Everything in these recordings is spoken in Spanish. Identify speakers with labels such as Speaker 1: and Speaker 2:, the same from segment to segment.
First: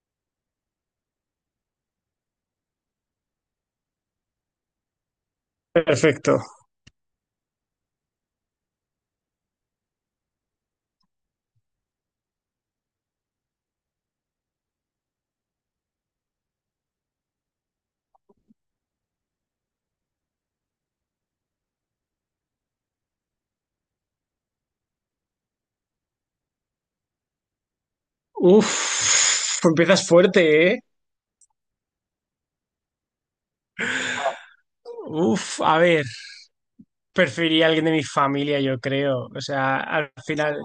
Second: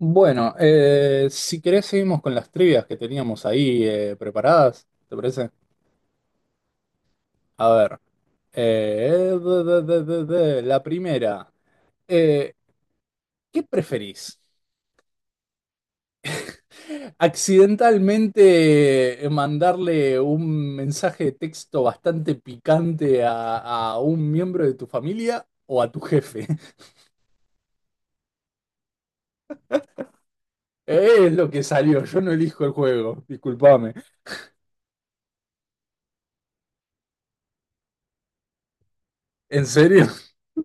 Speaker 1: Bueno, si querés, seguimos con las trivias que teníamos ahí preparadas, ¿te parece?
Speaker 2: Perfecto.
Speaker 1: A ver, la primera. eh, ¿Qué preferís? ¿Accidentalmente mandarle un mensaje de texto bastante picante a un miembro de tu familia o a tu jefe?
Speaker 2: Uf, empiezas fuerte, ¿eh?
Speaker 1: Es lo que salió, yo no elijo el juego, discúlpame.
Speaker 2: Uf, a ver, preferiría a alguien de mi familia, yo creo. O
Speaker 1: ¿En
Speaker 2: sea,
Speaker 1: serio?
Speaker 2: al final,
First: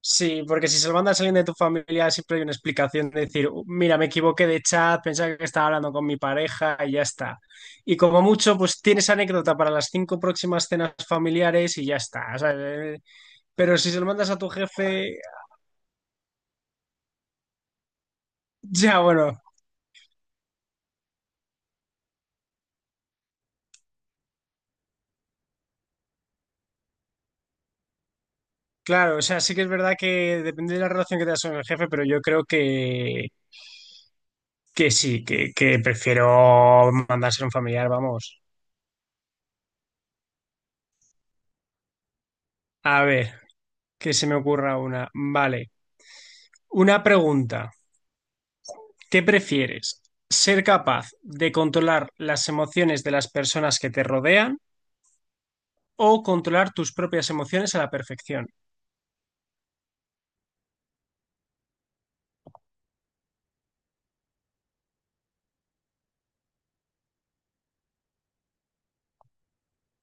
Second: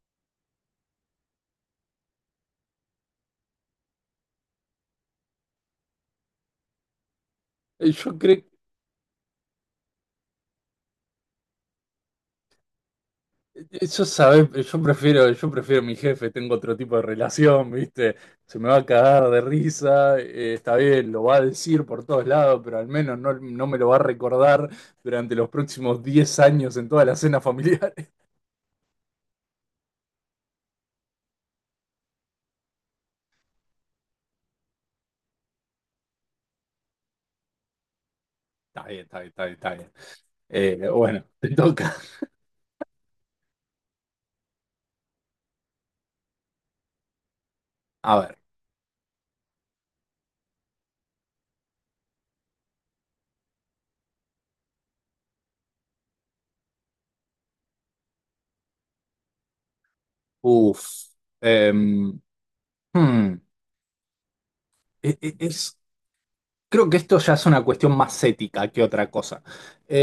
Speaker 2: sí, porque si se lo mandas a alguien de tu familia, siempre hay una explicación de decir, mira, me equivoqué de chat, pensaba que estaba hablando con mi pareja y ya está." Y
Speaker 1: Yo
Speaker 2: como
Speaker 1: creo.
Speaker 2: mucho, pues tienes anécdota para las cinco próximas cenas familiares y ya está. O sea, pero
Speaker 1: Yo,
Speaker 2: si se lo mandas a
Speaker 1: sabes,
Speaker 2: tu
Speaker 1: yo
Speaker 2: jefe,
Speaker 1: prefiero, yo prefiero mi jefe, tengo otro tipo de relación, ¿viste? Se me va a
Speaker 2: ya
Speaker 1: cagar
Speaker 2: bueno.
Speaker 1: de risa, está bien, lo va a decir por todos lados, pero al menos no me lo va a recordar durante los próximos 10 años en toda la cena familiar.
Speaker 2: Claro, o sea, sí que es verdad que depende de la relación que tengas con el jefe, pero yo creo que sí, que prefiero mandarse a un familiar, vamos.
Speaker 1: Está bien, está bien, está bien, está bien. Bueno, te toca.
Speaker 2: A ver, que se me ocurra una. Vale, una pregunta.
Speaker 1: A ver,
Speaker 2: ¿Qué prefieres? ¿Ser capaz de controlar las emociones de las personas que te rodean o controlar tus propias emociones a la perfección?
Speaker 1: uff. Em, hmm, e- e- es, Creo que esto ya es una cuestión más ética que otra cosa.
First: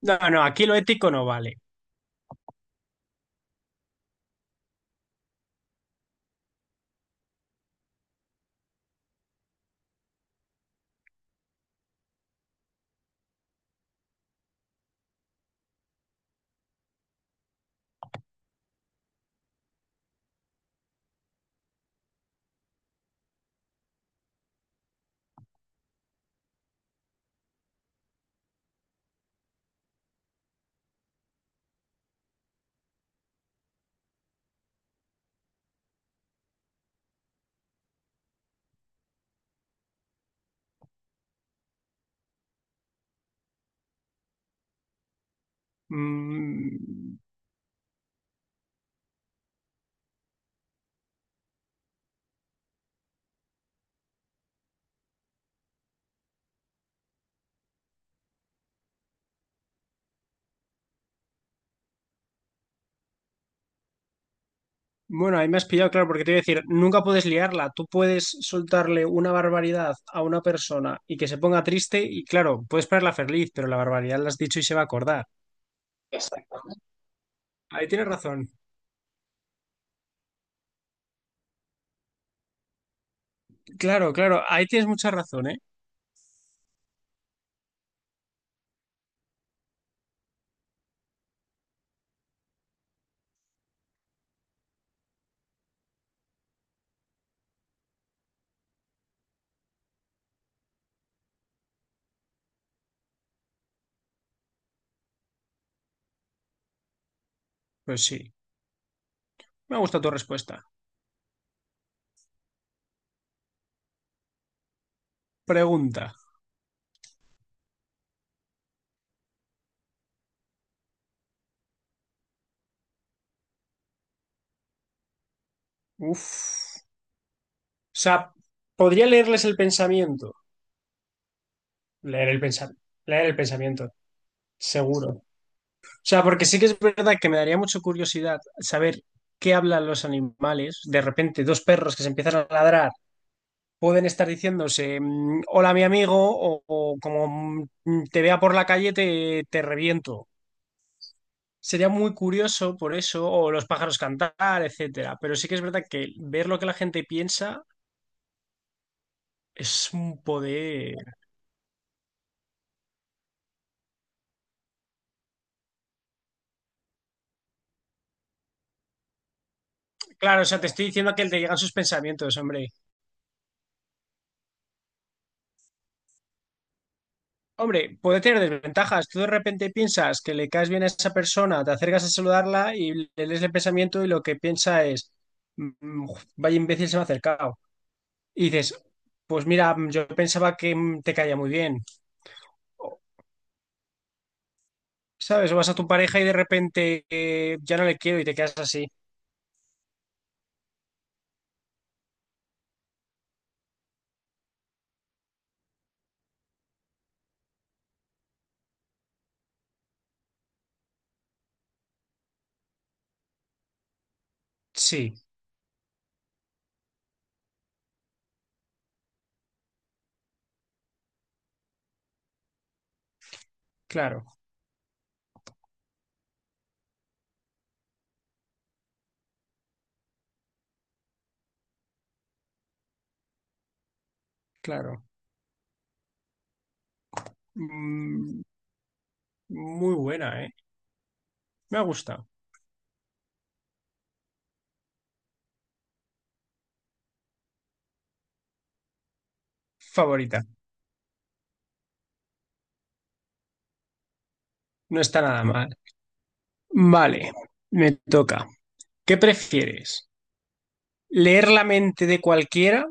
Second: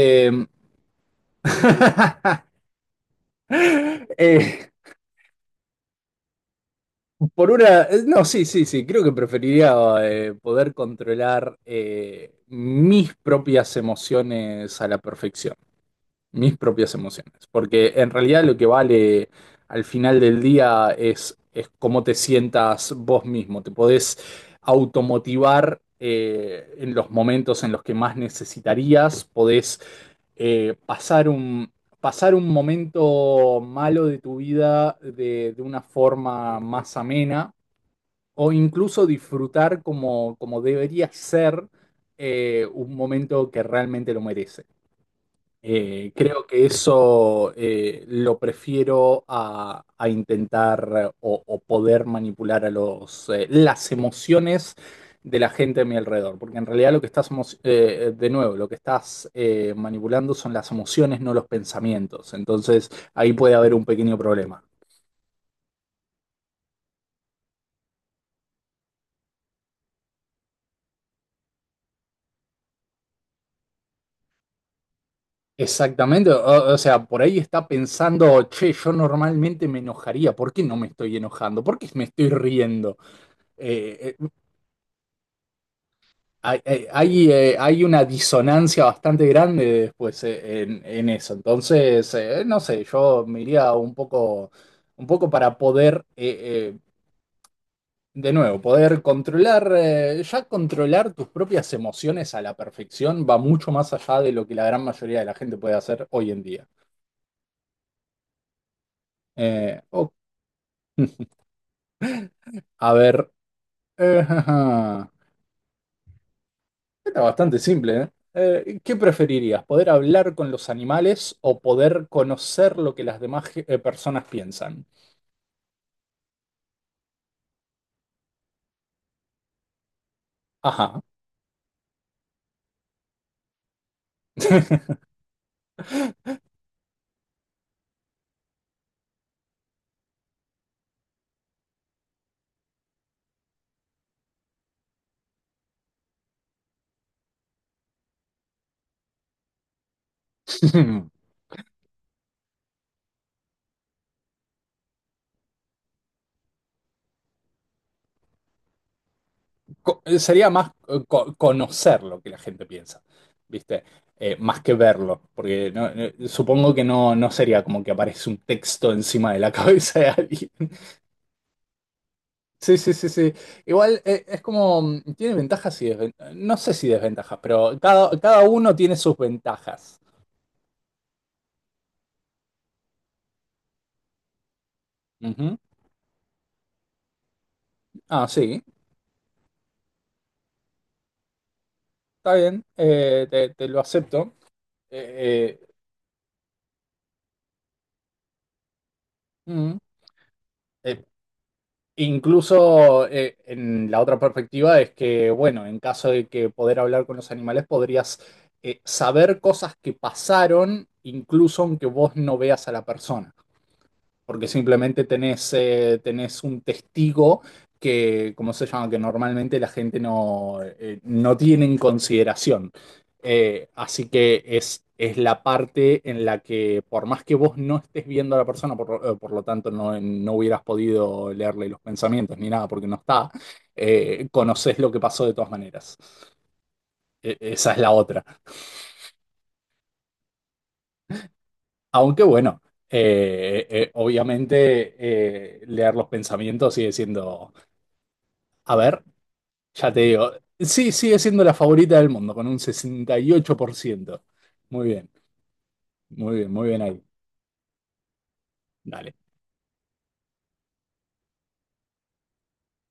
Speaker 2: No, no, aquí lo ético no vale.
Speaker 1: Eh, no, sí, sí, sí, creo que preferiría poder controlar mis propias emociones a la perfección, mis propias emociones, porque en realidad lo que vale al final del día es cómo te sientas vos mismo, te podés automotivar en los momentos en los que más necesitarías, podés eh, pasar un, pasar un momento malo de tu vida de una forma más amena o incluso disfrutar como debería ser un momento que realmente lo merece. Creo que
Speaker 2: Mm.
Speaker 1: eso lo prefiero a intentar o poder manipular a las emociones de la gente a mi alrededor, porque en realidad lo que estás, emo- de nuevo, lo que estás manipulando son las emociones, no los pensamientos. Entonces ahí puede haber un pequeño problema.
Speaker 2: Bueno, ahí me has pillado, claro, porque te iba a decir, nunca puedes liarla. Tú puedes soltarle una barbaridad a una persona y que se ponga triste y claro, puedes ponerla feliz, pero la barbaridad la has dicho y se va a acordar.
Speaker 1: Exactamente,
Speaker 2: Exacto.
Speaker 1: o sea, por ahí está
Speaker 2: Ahí tienes
Speaker 1: pensando,
Speaker 2: razón.
Speaker 1: che, yo normalmente me enojaría, ¿por qué no me estoy enojando? ¿Por qué me estoy riendo?
Speaker 2: Claro,
Speaker 1: Eh, eh,
Speaker 2: claro, ahí tienes mucha razón, ¿eh?
Speaker 1: Hay una disonancia bastante grande después, en, eso, entonces, no sé, yo me iría un poco para poder, de nuevo, poder controlar, ya controlar tus propias emociones a la perfección va mucho más allá de lo que la gran mayoría de la gente puede hacer hoy en día.
Speaker 2: Pues sí, me ha gustado tu
Speaker 1: Ok,
Speaker 2: respuesta.
Speaker 1: a ver. Jaja.
Speaker 2: Pregunta.
Speaker 1: Está bastante simple, ¿eh? ¿Qué preferirías? ¿Poder hablar con los animales o poder conocer lo que las demás personas piensan?
Speaker 2: Uf. O sea, podría leerles el pensamiento.
Speaker 1: Ajá.
Speaker 2: Leer el pensamiento. Leer el pensamiento. Seguro. O sea, porque sí que es verdad que me daría mucha curiosidad saber qué hablan los animales. De repente, dos perros que se empiezan a ladrar pueden estar diciéndose, hola mi amigo, o como te vea por la calle te reviento. Sería muy curioso por eso, o los pájaros cantar, etcétera. Pero sí que es verdad que ver lo que la gente piensa es un
Speaker 1: Sería más
Speaker 2: poder.
Speaker 1: conocer lo que la gente piensa, ¿viste? Más que verlo, porque supongo que no sería como que aparece un texto encima de la cabeza de
Speaker 2: Claro, o
Speaker 1: alguien.
Speaker 2: sea, te estoy diciendo que te llegan sus pensamientos, hombre.
Speaker 1: Sí, sí, sí, sí. Igual, es como, tiene ventajas y desventajas, no sé si desventajas, pero
Speaker 2: Hombre,
Speaker 1: cada,
Speaker 2: puede tener
Speaker 1: cada uno tiene
Speaker 2: desventajas.
Speaker 1: sus
Speaker 2: Tú de repente
Speaker 1: ventajas.
Speaker 2: piensas que le caes bien a esa persona, te acercas a saludarla y le lees el pensamiento y lo que piensa es,
Speaker 1: Ujú.
Speaker 2: "Mm, vaya imbécil se me ha acercado."
Speaker 1: Ah,
Speaker 2: Y
Speaker 1: sí,
Speaker 2: dices, pues mira, yo pensaba que te caía muy bien.
Speaker 1: está bien,
Speaker 2: O,
Speaker 1: te lo acepto.
Speaker 2: ¿sabes?
Speaker 1: Eh,
Speaker 2: O
Speaker 1: eh,
Speaker 2: vas a tu pareja y de repente ya no le quiero y te quedas así.
Speaker 1: mm, eh, Incluso, en la otra perspectiva es que, bueno, en caso de que poder hablar con los animales, podrías saber cosas que pasaron, incluso aunque vos no veas a la persona. Porque simplemente
Speaker 2: Sí,
Speaker 1: tenés un testigo que, ¿cómo se llama? Que normalmente la gente no tiene en consideración. Así
Speaker 2: claro,
Speaker 1: que es la parte en la que, por más que vos no estés viendo a la persona, por lo tanto, no hubieras podido leerle los pensamientos ni nada porque no está, conoces lo que
Speaker 2: claro.
Speaker 1: pasó de todas maneras. Esa es la otra.
Speaker 2: Mm, muy buena, ¿eh? Me ha
Speaker 1: Aunque
Speaker 2: gustado.
Speaker 1: bueno, obviamente, leer los pensamientos sigue siendo, a ver, ya te digo,
Speaker 2: Favorita.
Speaker 1: sí, sigue siendo la favorita del mundo con un 68%. Muy
Speaker 2: No
Speaker 1: bien,
Speaker 2: está nada mal.
Speaker 1: muy bien, muy bien ahí.
Speaker 2: Vale, me toca.
Speaker 1: Dale.
Speaker 2: ¿Qué prefieres? Leer la mente de cualquiera,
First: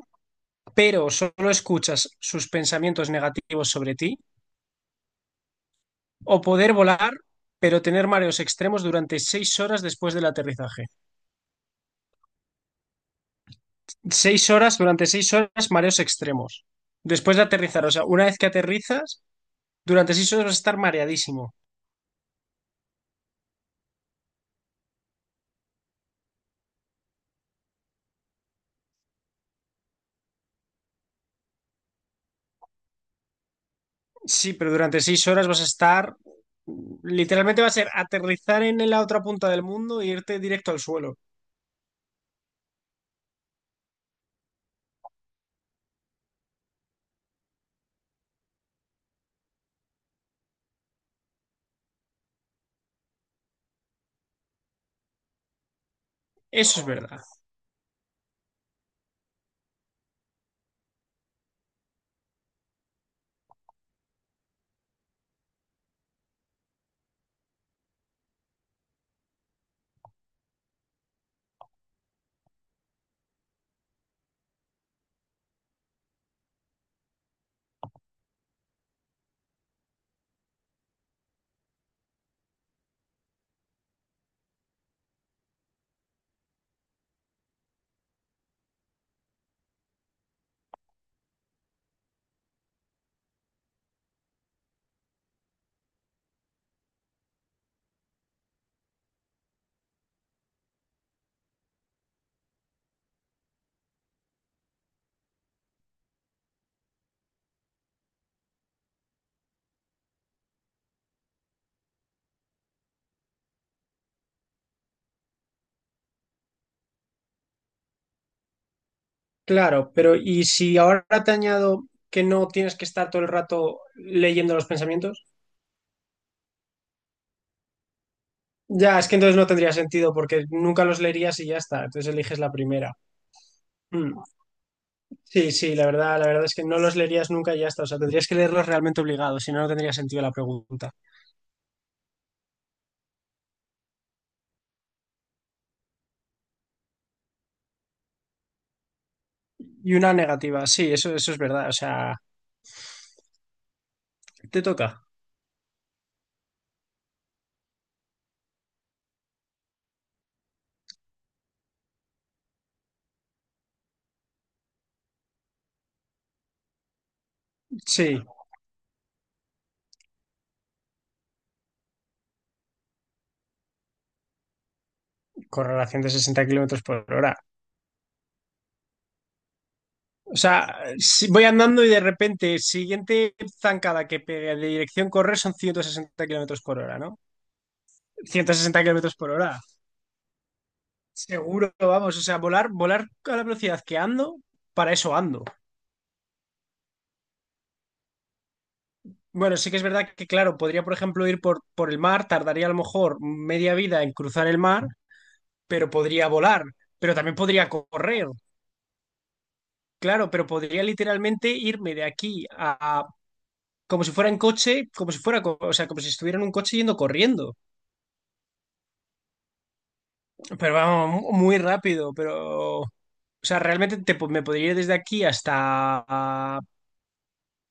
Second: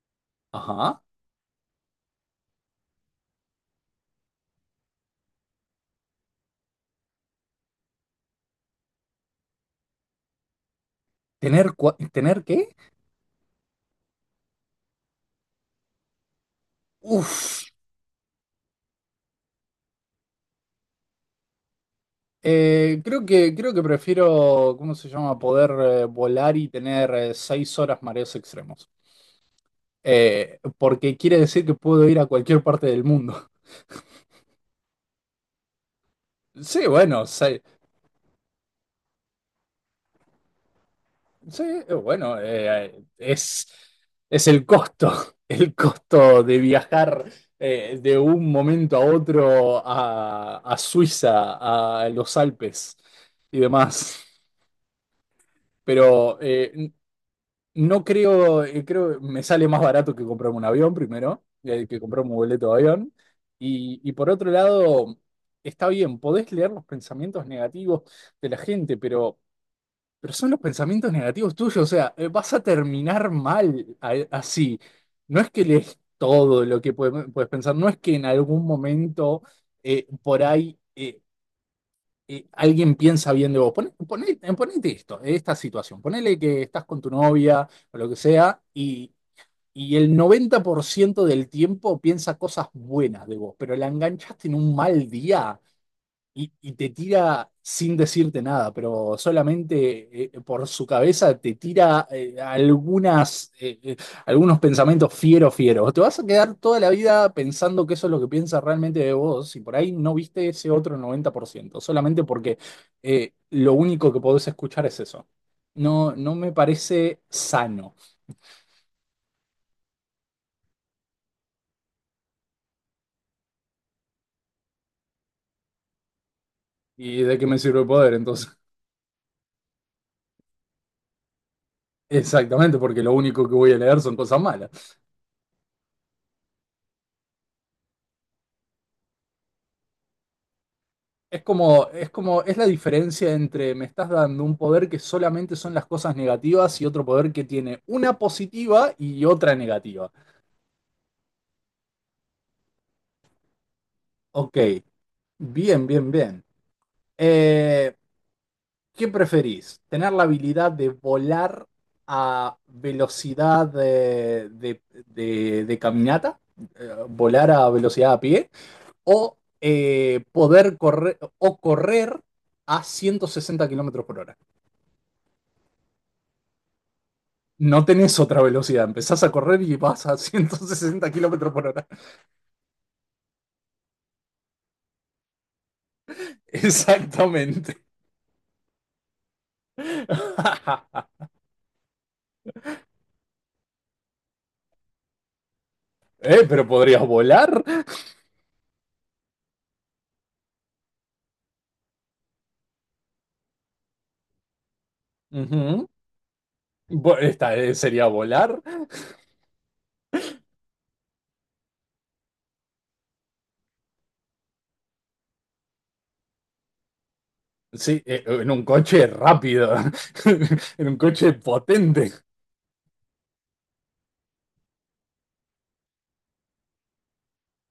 Speaker 1: Ajá.
Speaker 2: pero solo escuchas sus pensamientos negativos sobre ti, o poder volar, pero tener mareos extremos durante 6 horas después del aterrizaje.
Speaker 1: ¿Tener qué?
Speaker 2: 6 horas, durante 6 horas, mareos extremos. Después de
Speaker 1: Uf.
Speaker 2: aterrizar, o sea, una vez que aterrizas, durante 6 horas vas a estar mareadísimo.
Speaker 1: Creo que prefiero, ¿cómo se llama? Poder volar y tener 6 horas mareos extremos. Porque quiere decir que puedo ir a cualquier parte del mundo.
Speaker 2: Sí, pero durante 6 horas vas a estar...
Speaker 1: Sí, bueno.
Speaker 2: Literalmente va a ser aterrizar en la otra punta del mundo e irte directo al suelo.
Speaker 1: Sí, bueno, es el costo, el costo de viajar de un momento a otro a Suiza, a los Alpes y demás. Pero
Speaker 2: Eso es verdad.
Speaker 1: no creo, creo, me sale más barato que comprarme un avión primero, que comprarme un boleto de avión. Y por otro lado, está bien, podés leer los pensamientos negativos de la gente, pero... Pero son los pensamientos negativos tuyos, o sea, vas a terminar mal así. No es que lees todo lo que puedes pensar, no es que en algún momento por ahí alguien piensa bien de vos. Ponete esto, esta situación, ponele que estás con tu novia o lo que sea y el 90% del tiempo piensa cosas buenas de vos, pero la enganchaste en un mal día. Y te tira sin decirte nada, pero solamente, por su cabeza te tira algunos pensamientos fieros, fieros. Te vas a quedar toda la vida pensando que eso es lo que piensa realmente de vos, y por ahí no viste ese otro 90% solamente porque lo único que podés escuchar es eso. No, no me parece sano.
Speaker 2: Claro, pero ¿y si ahora te añado que no tienes que estar todo el rato leyendo los pensamientos?
Speaker 1: ¿Y de qué me sirve el poder entonces?
Speaker 2: Ya, es que entonces no tendría sentido porque nunca los leerías y ya está. Entonces eliges la
Speaker 1: Exactamente,
Speaker 2: primera.
Speaker 1: porque lo único que voy a leer
Speaker 2: Mm.
Speaker 1: son cosas malas.
Speaker 2: Sí, sí, la verdad es que no los leerías nunca y ya está. O sea, tendrías que leerlos realmente obligados, si no, no tendría sentido la pregunta.
Speaker 1: Es la diferencia entre me estás dando un poder que solamente son las cosas negativas y otro poder que tiene una positiva y otra
Speaker 2: Y
Speaker 1: negativa.
Speaker 2: una negativa, sí, eso es verdad. O sea.
Speaker 1: Ok,
Speaker 2: Te toca.
Speaker 1: bien, bien, bien. Eh, ¿Qué preferís? ¿Tener la habilidad de volar a velocidad de caminata? ¿Volar a velocidad
Speaker 2: Sí,
Speaker 1: a pie? ¿O poder correr a 160 km/h?
Speaker 2: correlación de 60 kilómetros por hora.
Speaker 1: No tenés otra velocidad, empezás a correr y vas a
Speaker 2: O
Speaker 1: ciento
Speaker 2: sea,
Speaker 1: sesenta
Speaker 2: si voy
Speaker 1: kilómetros por
Speaker 2: andando
Speaker 1: hora.
Speaker 2: y de repente, siguiente zancada que pegue de dirección correr son 160 kilómetros por hora, ¿no?
Speaker 1: Exactamente.
Speaker 2: 160 kilómetros por hora. Seguro, vamos. O sea, volar, volar a la velocidad que ando, para eso ando.
Speaker 1: Pero podrías volar.
Speaker 2: Bueno, sí que es verdad que, claro, podría, por ejemplo, ir por el mar, tardaría a lo mejor media vida en cruzar el mar,
Speaker 1: Ujú.
Speaker 2: pero podría volar, pero también
Speaker 1: Esta,
Speaker 2: podría
Speaker 1: sería
Speaker 2: correr,
Speaker 1: volar.
Speaker 2: claro, pero podría literalmente irme de aquí a, como si fuera en coche, como si fuera, o sea, como si estuviera en un coche yendo corriendo.
Speaker 1: Sí, en un coche rápido,
Speaker 2: Pero
Speaker 1: en un
Speaker 2: vamos,
Speaker 1: coche
Speaker 2: muy
Speaker 1: potente.
Speaker 2: rápido, pero... O sea, realmente me podría ir desde aquí hasta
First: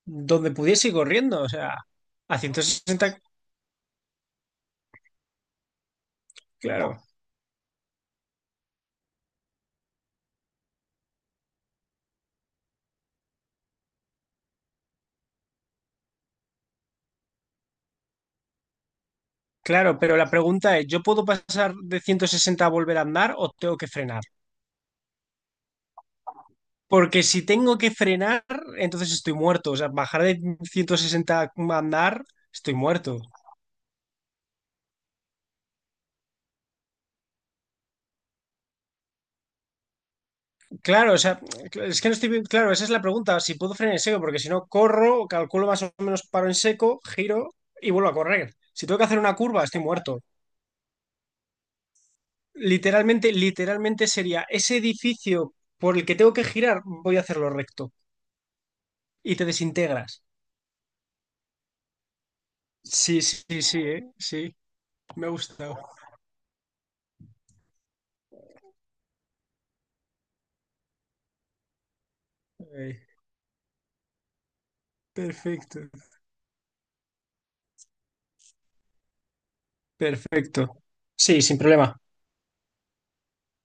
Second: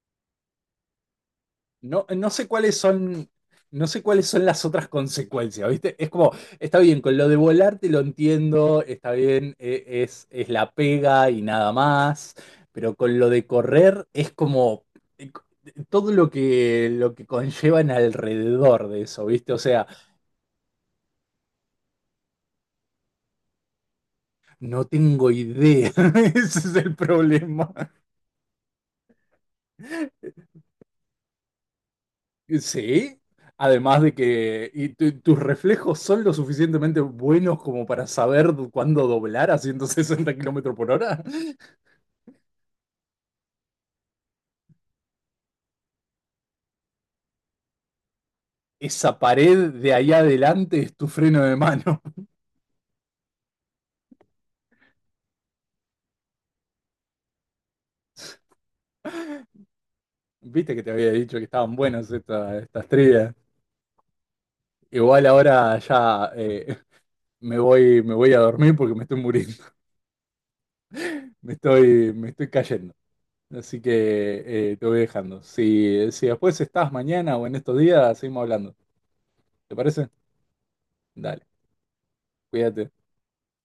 Speaker 2: donde pudiese ir corriendo, o sea,
Speaker 1: No, no
Speaker 2: a
Speaker 1: sé
Speaker 2: ciento
Speaker 1: cuáles
Speaker 2: sesenta
Speaker 1: son, no sé cuáles son las otras consecuencias, ¿viste? Es como, está bien,
Speaker 2: Claro,
Speaker 1: con lo de volar te lo entiendo, está bien, es la pega y nada más, pero con lo de correr es como, eh, todo lo que conllevan alrededor de eso, ¿viste? O sea,
Speaker 2: claro, pero la pregunta es, ¿yo puedo pasar de 160 a volver a andar o tengo que frenar?
Speaker 1: no tengo idea. Ese es el
Speaker 2: Porque si
Speaker 1: problema.
Speaker 2: tengo que frenar, entonces estoy muerto, o sea, bajar de 160 a andar, estoy muerto.
Speaker 1: Sí, además de que tus reflejos son lo suficientemente buenos como para saber cuándo doblar a 160 kilómetros por
Speaker 2: Claro, o
Speaker 1: hora.
Speaker 2: sea, es que no estoy bien, claro, esa es la pregunta, si puedo frenar en seco, porque si no corro, calculo más o menos paro en seco, giro y vuelvo a correr. Si tengo que
Speaker 1: Esa
Speaker 2: hacer una curva,
Speaker 1: pared
Speaker 2: estoy
Speaker 1: de ahí
Speaker 2: muerto.
Speaker 1: adelante es tu freno de mano.
Speaker 2: Literalmente, literalmente sería ese edificio por el que tengo que girar, voy a hacerlo recto y te desintegras.
Speaker 1: Viste que te había dicho que estaban buenas estas
Speaker 2: Sí,
Speaker 1: trivias.
Speaker 2: sí, sí, sí,
Speaker 1: Igual
Speaker 2: me ha gustado.
Speaker 1: ahora ya, me voy a dormir porque me estoy muriendo. Me estoy cayendo.
Speaker 2: Eh,
Speaker 1: Así que, te voy dejando.
Speaker 2: Perfecto,
Speaker 1: Si después estás mañana o en estos días, seguimos hablando. ¿Te parece?
Speaker 2: perfecto. Sí,
Speaker 1: Dale,
Speaker 2: sin problema.
Speaker 1: cuídate.